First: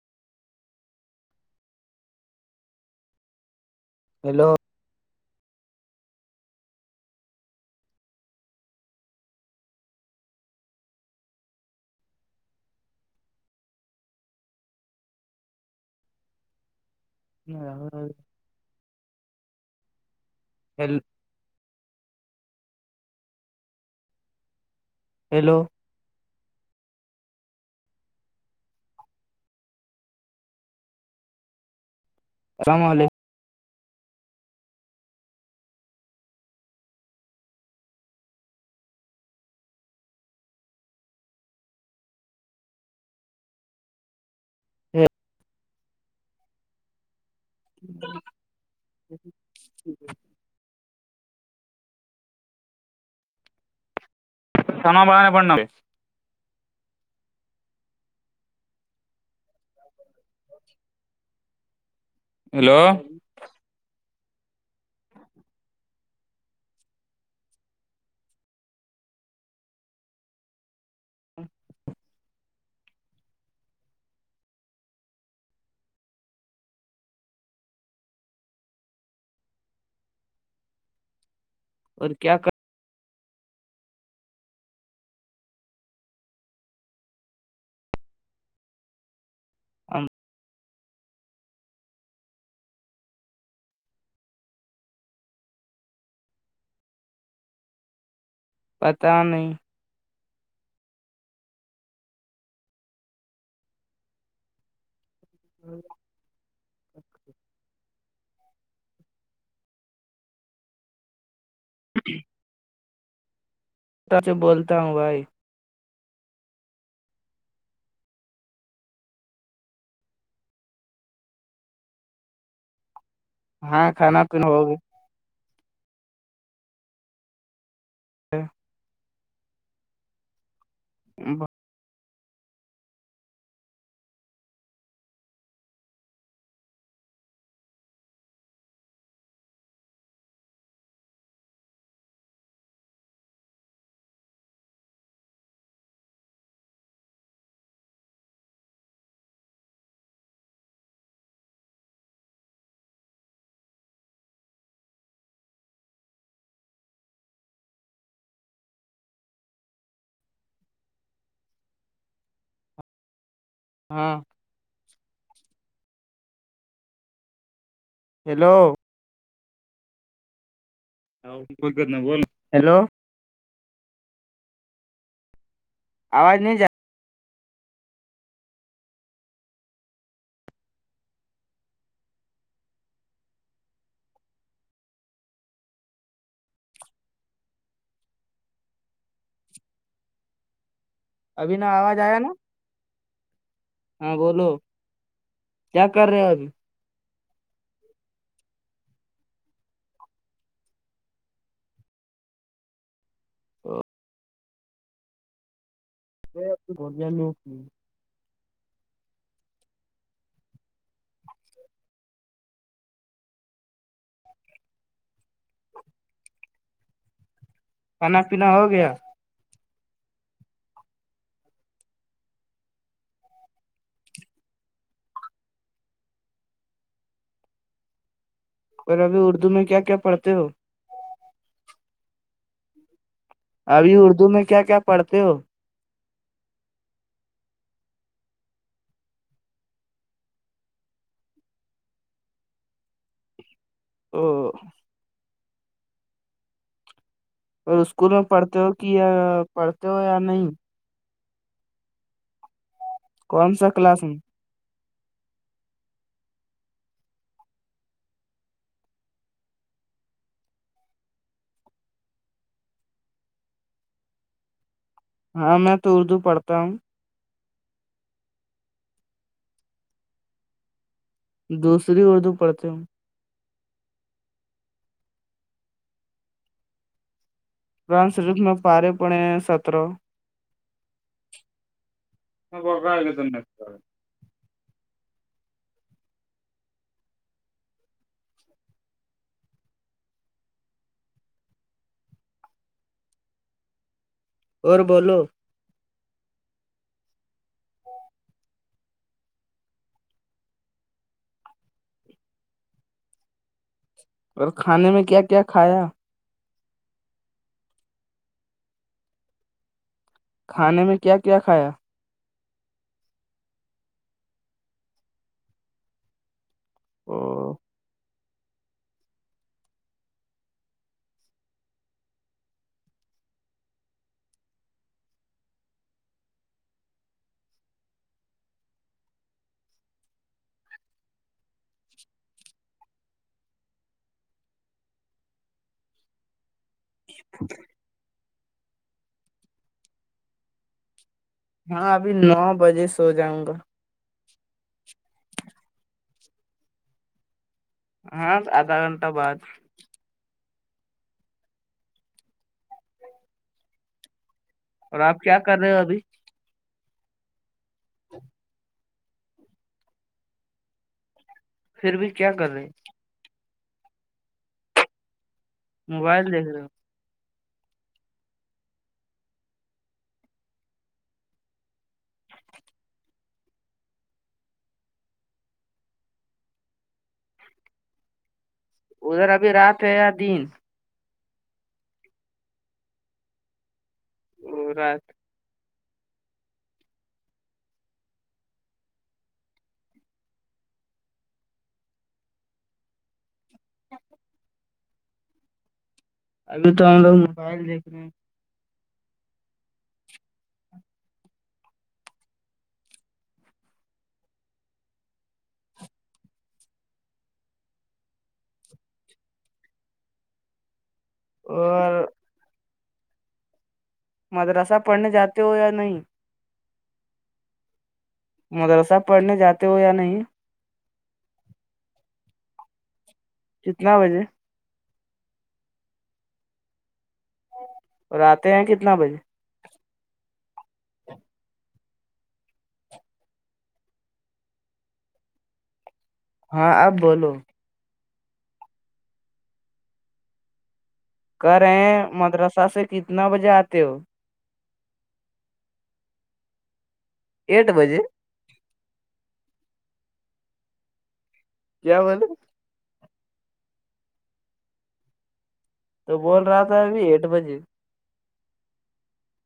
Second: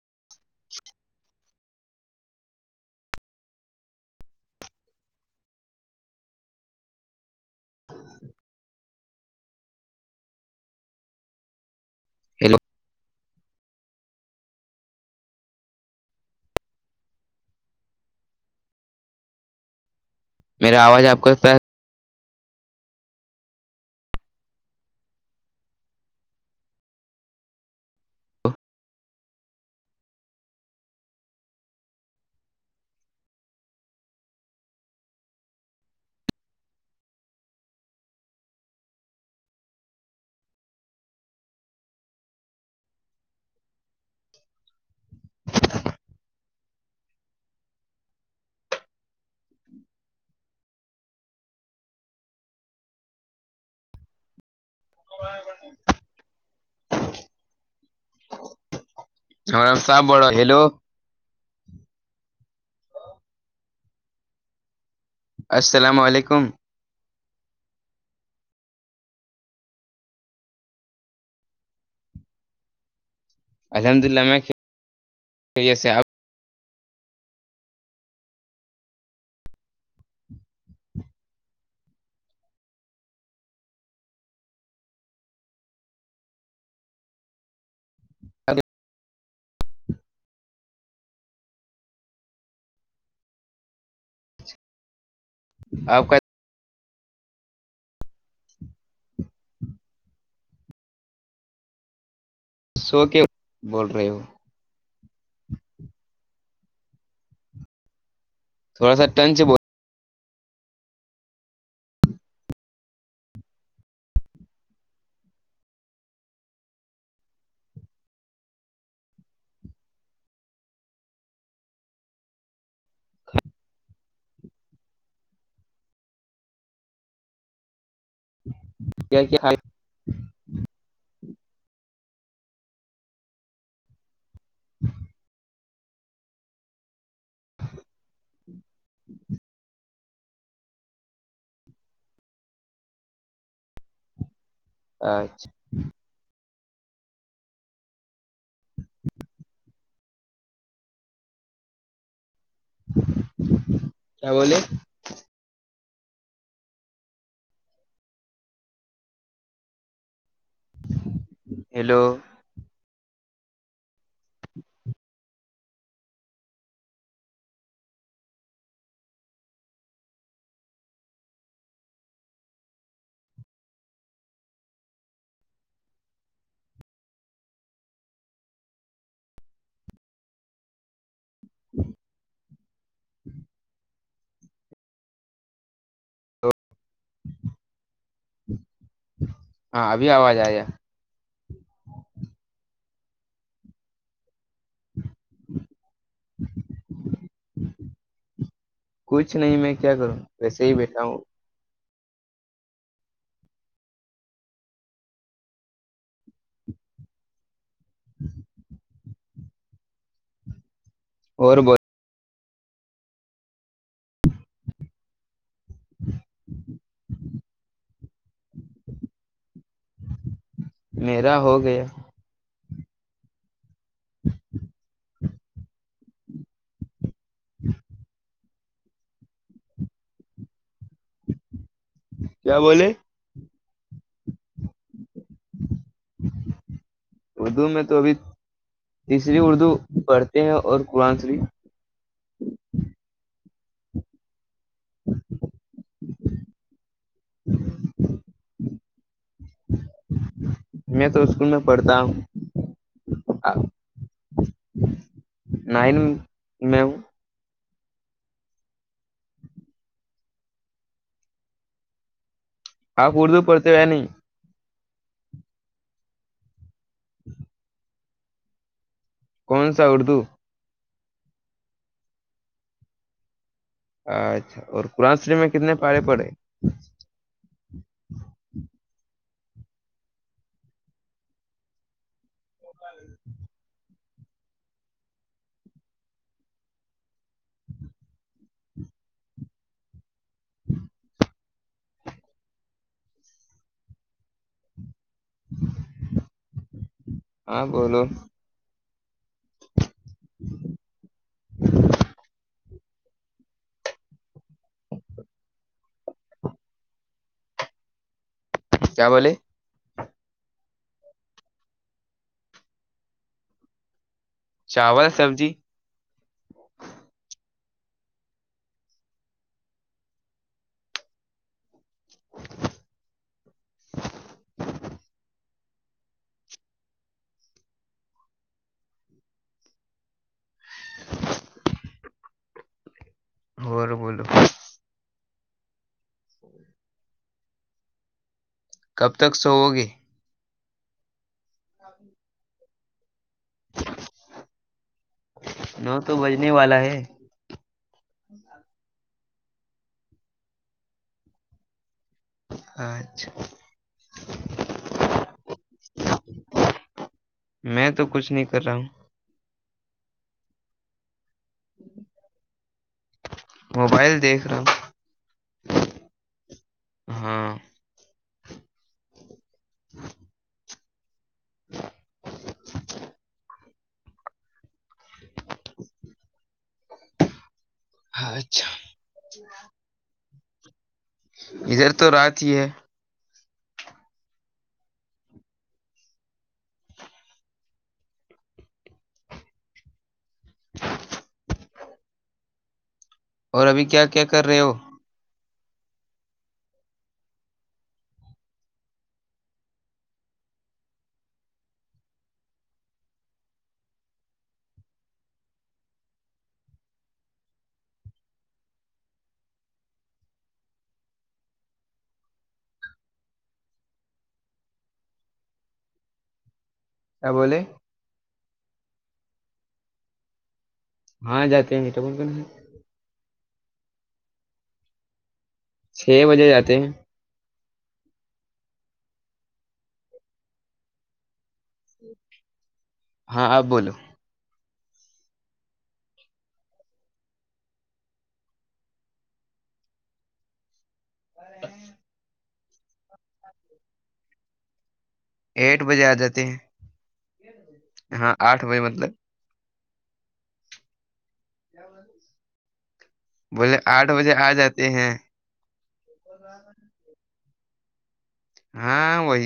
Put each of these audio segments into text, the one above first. [inaudible] [inaudible] hello hello [unintelligible] [unintelligible] ہ [inaudible] [inaudible] میرا آواز آپ کو [unintelligible] ہیلو رام واللے [inaudible] ہوں [inaudible] جٹ ہے [inaudible] سناو با پنا [inaudible] ہم رام صاحب بڑ رہا ہیلو [inaudible] ہیلو السلام علیکم الحمداللہ میں خیریت سے آپ اور کیا کر ہ [unintelligible] [inaudible] آپ کا پتہ نہیں سو کے بول رہے ہو ہوں [unintelligible] [inaudible] تھوڑا سارٹ انے [inaudible] جویے [unintelligible] [inaudible] سچ بولتا ہوں بھائی ہاں کھانا پینا ہوگی ہ [unintelligible] [unintelligible] کیا کہ [inaudible] ب [inaudible] [inaudible] ہ [inaudible] [inaudible] اچھا کیا بولے ہیلو ہاں [inaudible] [inaudible] ہیلو کوئیول ہیلو [inaudible] آواز نہیں جائے [inaudible] [inaudible] ہاں ابھی آواز آ ابھی نا آواز آیا نا ہاں بولو کیا کر رہے ابھی کچھ نہیں میں کیا کروں ویسے ہی بیٹھا ہوں یہب بولیا لوگ نہیں [inaudible] ہوں [inaudible] اور بہت کھانا پینا ہو گیا [inaudible] [inaudible] میرا ہو گیا ہ [inaudible] [inaudible] [inaudible] [inaudible] اور ابھی اردو میں کیا کیا پڑھتے ہو کیا بولے ابھی اردو میں کیا کیا پڑھتے ہو اردو میں تو ابھی تیسری اردو پڑھتے ہیں اور قرآن سریف او [unintelligible] [unintelligible] ج [inaudible] [inaudible] اور اسکول میں پڑھتے ہو کہ یا پڑھتے ہو یا نہیں میں تو اسکول میں پڑھتا ہوں کون سا کلاس میں نائن میں ہوں آپ اردو پڑھتے ہو یا نہیں ہاں میں تو اردو پڑھتا ہوں کون سا اردو دوسری اردو پڑھتے ہوں اچھا اور قرآن شریف میں کتنے پاارے پڑے قرآن شریف میں پارے پڑے ہے سترہ [unintelligible] اور بولو ہاں بولو [inaudible] اور کھانے میں کیا کیا کھایا کیا بولے کھانے میں کیا کیا کھایا چاول سبزی ا [inaudible] [inaudible] [inaudible] اور بولو ہ [inaudible] [inaudible] کب تک سوؤ گے ہاں ابھی نو بجے سو جاؤں گا [inaudible] نو تو بجنے والا ہے ہاں آدھا گھنٹہ بعد اچھا اور آپ کیا کر رہے ہو ابھی میں تو کچھ نہیں کر رہا ہوں پھر بھی کیا کریں موبائل دیکھ رہا ہوں موبائل دیکھ رہے ہو ہاں اچھا [unintelligible] ادھر ابھی رات ہے یا دن ادھر تو رات ہی ہے او رات اور ابھی کیا کیا کر رہے ہو ابھی تو ہم لوگ موبائل دیکھ رہے ہیں اور مدراسہ پڑھنے جاتے ہو یا نہیں کیا بولے مدرسہ پڑھنے جاتے ہو یا نہیں ہاں جاتے ہیں [unintelligible] کتنا بجے چھ بجے جاتے ہیں اور آتے ہیں کتنا بجے ہاں آپ بولو ہاں اب بولو کر رہے ہیں مدرسہ سے کتنا بجے آتے ہو ایٹھ بجے آ جاتے ہیں اٹھ بجے ہاں آٹھ بجے مطلب کیا والولے بولے آٹھ بجے آ جاتے ہیں تو بول رہا تھا ابھی اٹھ بجے ہاں وہی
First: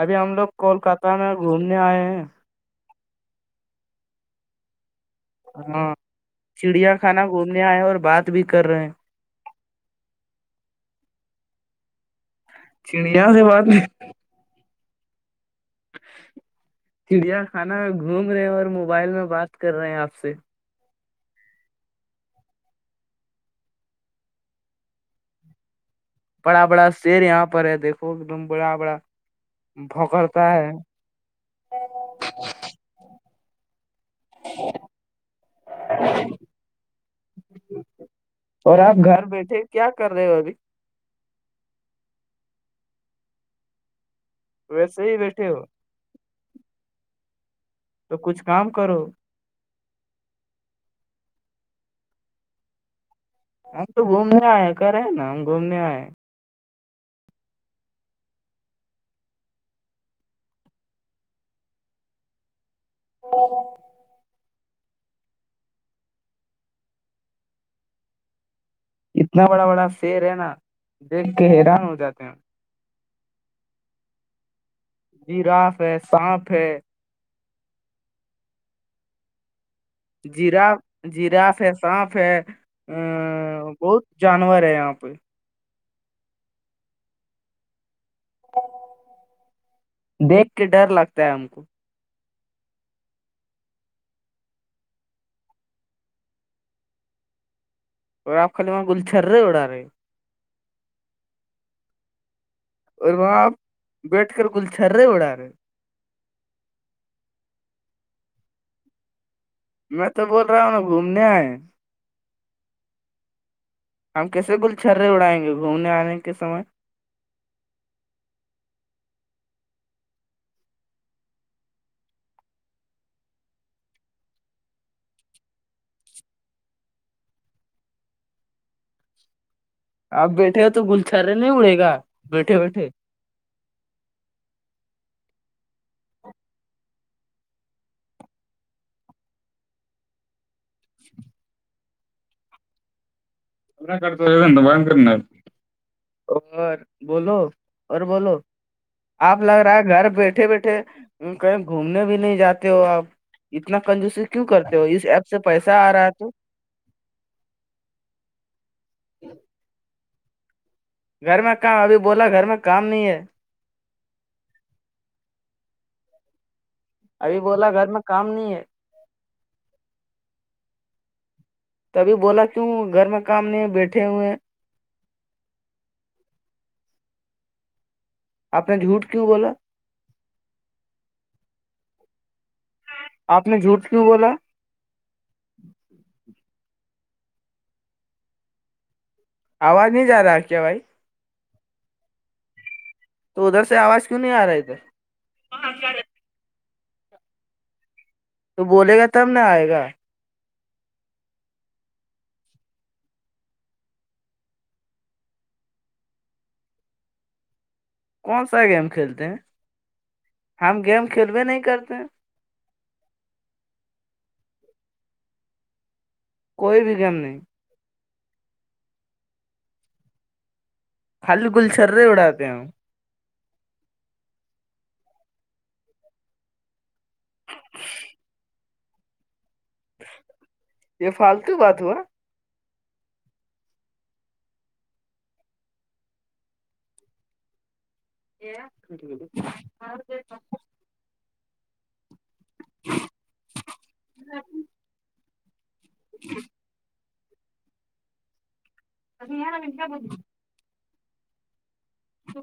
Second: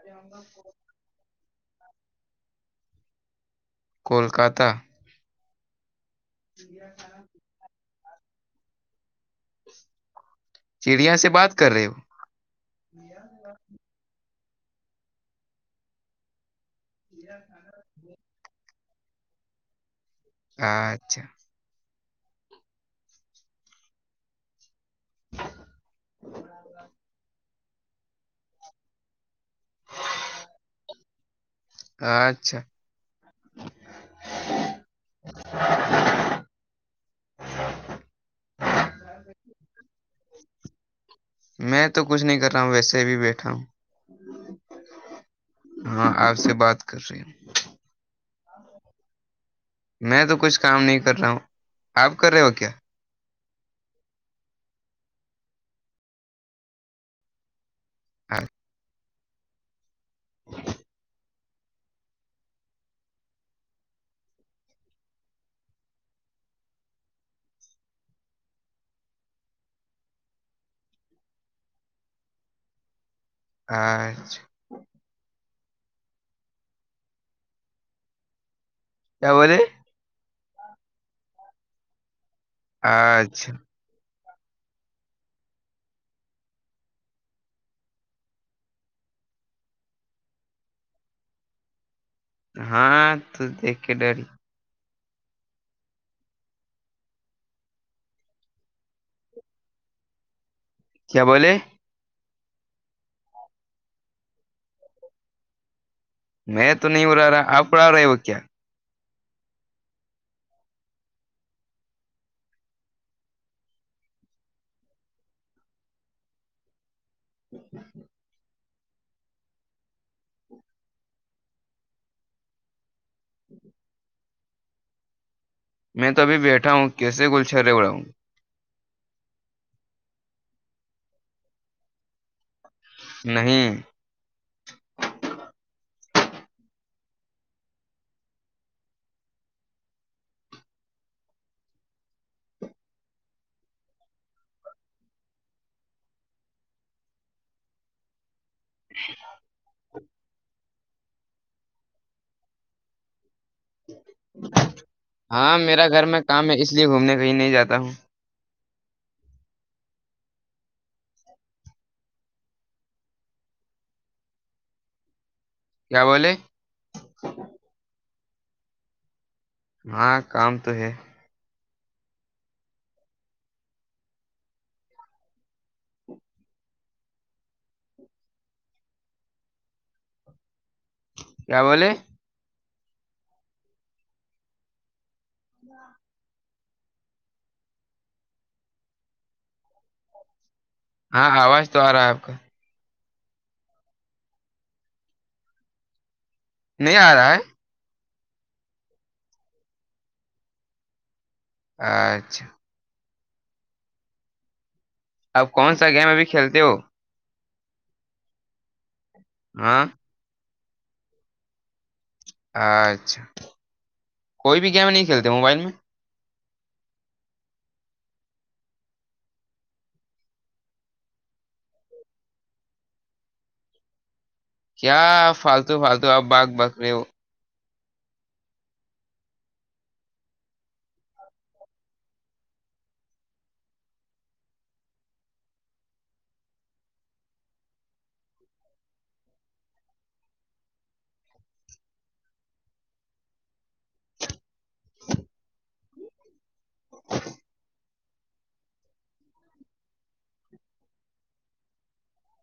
ابھی ہم لوگ کولکاتہ میں گھومنے آئے ہیں کولکاتہ ہاں چڑیا خانہ گھومنے آئے اور بات بھی کر رہے ہیں چڑیا سے بات کر رہے ہو چڑیا سے بات نہیں چڑیا خانہ میں گھوم رہے ہیں اور موبائل میں بات کر رہے ہیں آپ سے اچھا بڑا بڑا شیر یہاں پر ہے دیکھو ایک دم بڑا بڑا بھکڑتا ہے اچھا ا [inaudible] اور آپ گھر بیٹھے کیا کر رہے ہو ابھی میں تو کچھ نہیں کر رہا ہوں ویسے بھی بیٹھا ہوں ویسے ہی بیٹے ہو ہاں آپ سے بات کر رہی ہ تو کچھ کام کرو میں تو کچھ کام نہیں کر رہا ہوں آپ کر رہے ہو کیا ہم تو گھومنے آئے کرے نا ہم گھومنے آئے ہاں اورو [unintelligible] اتنا بڑا بڑا شیر ہے نا دیکھ کے حیران ہو جاتے ہیں آچھا جیراف ہے سانپ ہے کیا بولتے جیرا جیراف ہے سانپ ہے اچھا ا بہت جانور ہے یہاں پہ دیکھ کے ڈر لگتا ہے ہم کو ہاں تو دیکھ کے ڈر اور آپ خالی وہ گلچھر رہے اوڑا رہے ہو کیا بولے اور وہاں آپ بیٹھ کر گلچھرے اڑا رہے ہیں میں تو نہیں اوڈا رہا آپ اوڈا رہا ہو کیا میں تو بول رہا ہوں گھومنے آئے ہم کیسے گل چھرے اڑائیں گے گھومنے آنے کے سمے ہ ہ [inaudible] میں تو ابھی بیٹھا ہوں کیسے گلچرے اوڑاوں آپ بیٹھے ہو تو گلچارے نہیں اڑے گا بیٹھے بیٹھے نہیں [inaudible] ا کرتا ہےا بن کرنا [unintelligible] بولو اور بولو اچ [inaudible] [unintelligible] آپ لگ رہا ہے گھر بیٹھے بیٹھے کہیں گھومنے بھی نہیں جاتے ہو آپ اتنا کنجوسن کیوں کرتے ہو اس ایپ سے پیسہ آ رہا ہے تو جی گھومنے کہیں نہیں جاتا ہوں گھر میں کام ابھی بولا گھر میں کام نہیں ہے کیا بولے [inaudible] ابھی بولا گھر میں کام نہیں ہے ہاں کام تو ہے تبھی بولا کیوں گھر میں کام نہیں بیٹھے ہوئے آپ نے جھوٹ کیوں بولا کیا بولے آپ نے جھوٹ کیوں بولا ہ [inaudible] آواز نہیں جا رہا ہے کیا بھائی ہاں آواز تو آ رہا ہے آپ کا تو ادھر سے آواز کیوں نہیں آ رہے ادھر نہیں آ رہا ہے تو بولے گا تب نہ آئے گا اچھا آپ کون سا گیم ابھی کھیلتے ہو کون سا گیم کھیلتے ہیں ہاں ہم گیم کھیل بھیے نہیں کرتے ہیں اچھا کوئی بھی گیم نہیں کھیلتے موبائل میں کوئی بھی گیم نہیں ہل گل چرے اڑاتے ہیں کیا فالتو فالتو آپ بگ بکریے ہو [inaudible] یہ فالتو بات ہوا [inaudible] ہ [inaudible] [inaudible] ج [inaudible] اب یہ ن مجن کیا بے تو [inaudible]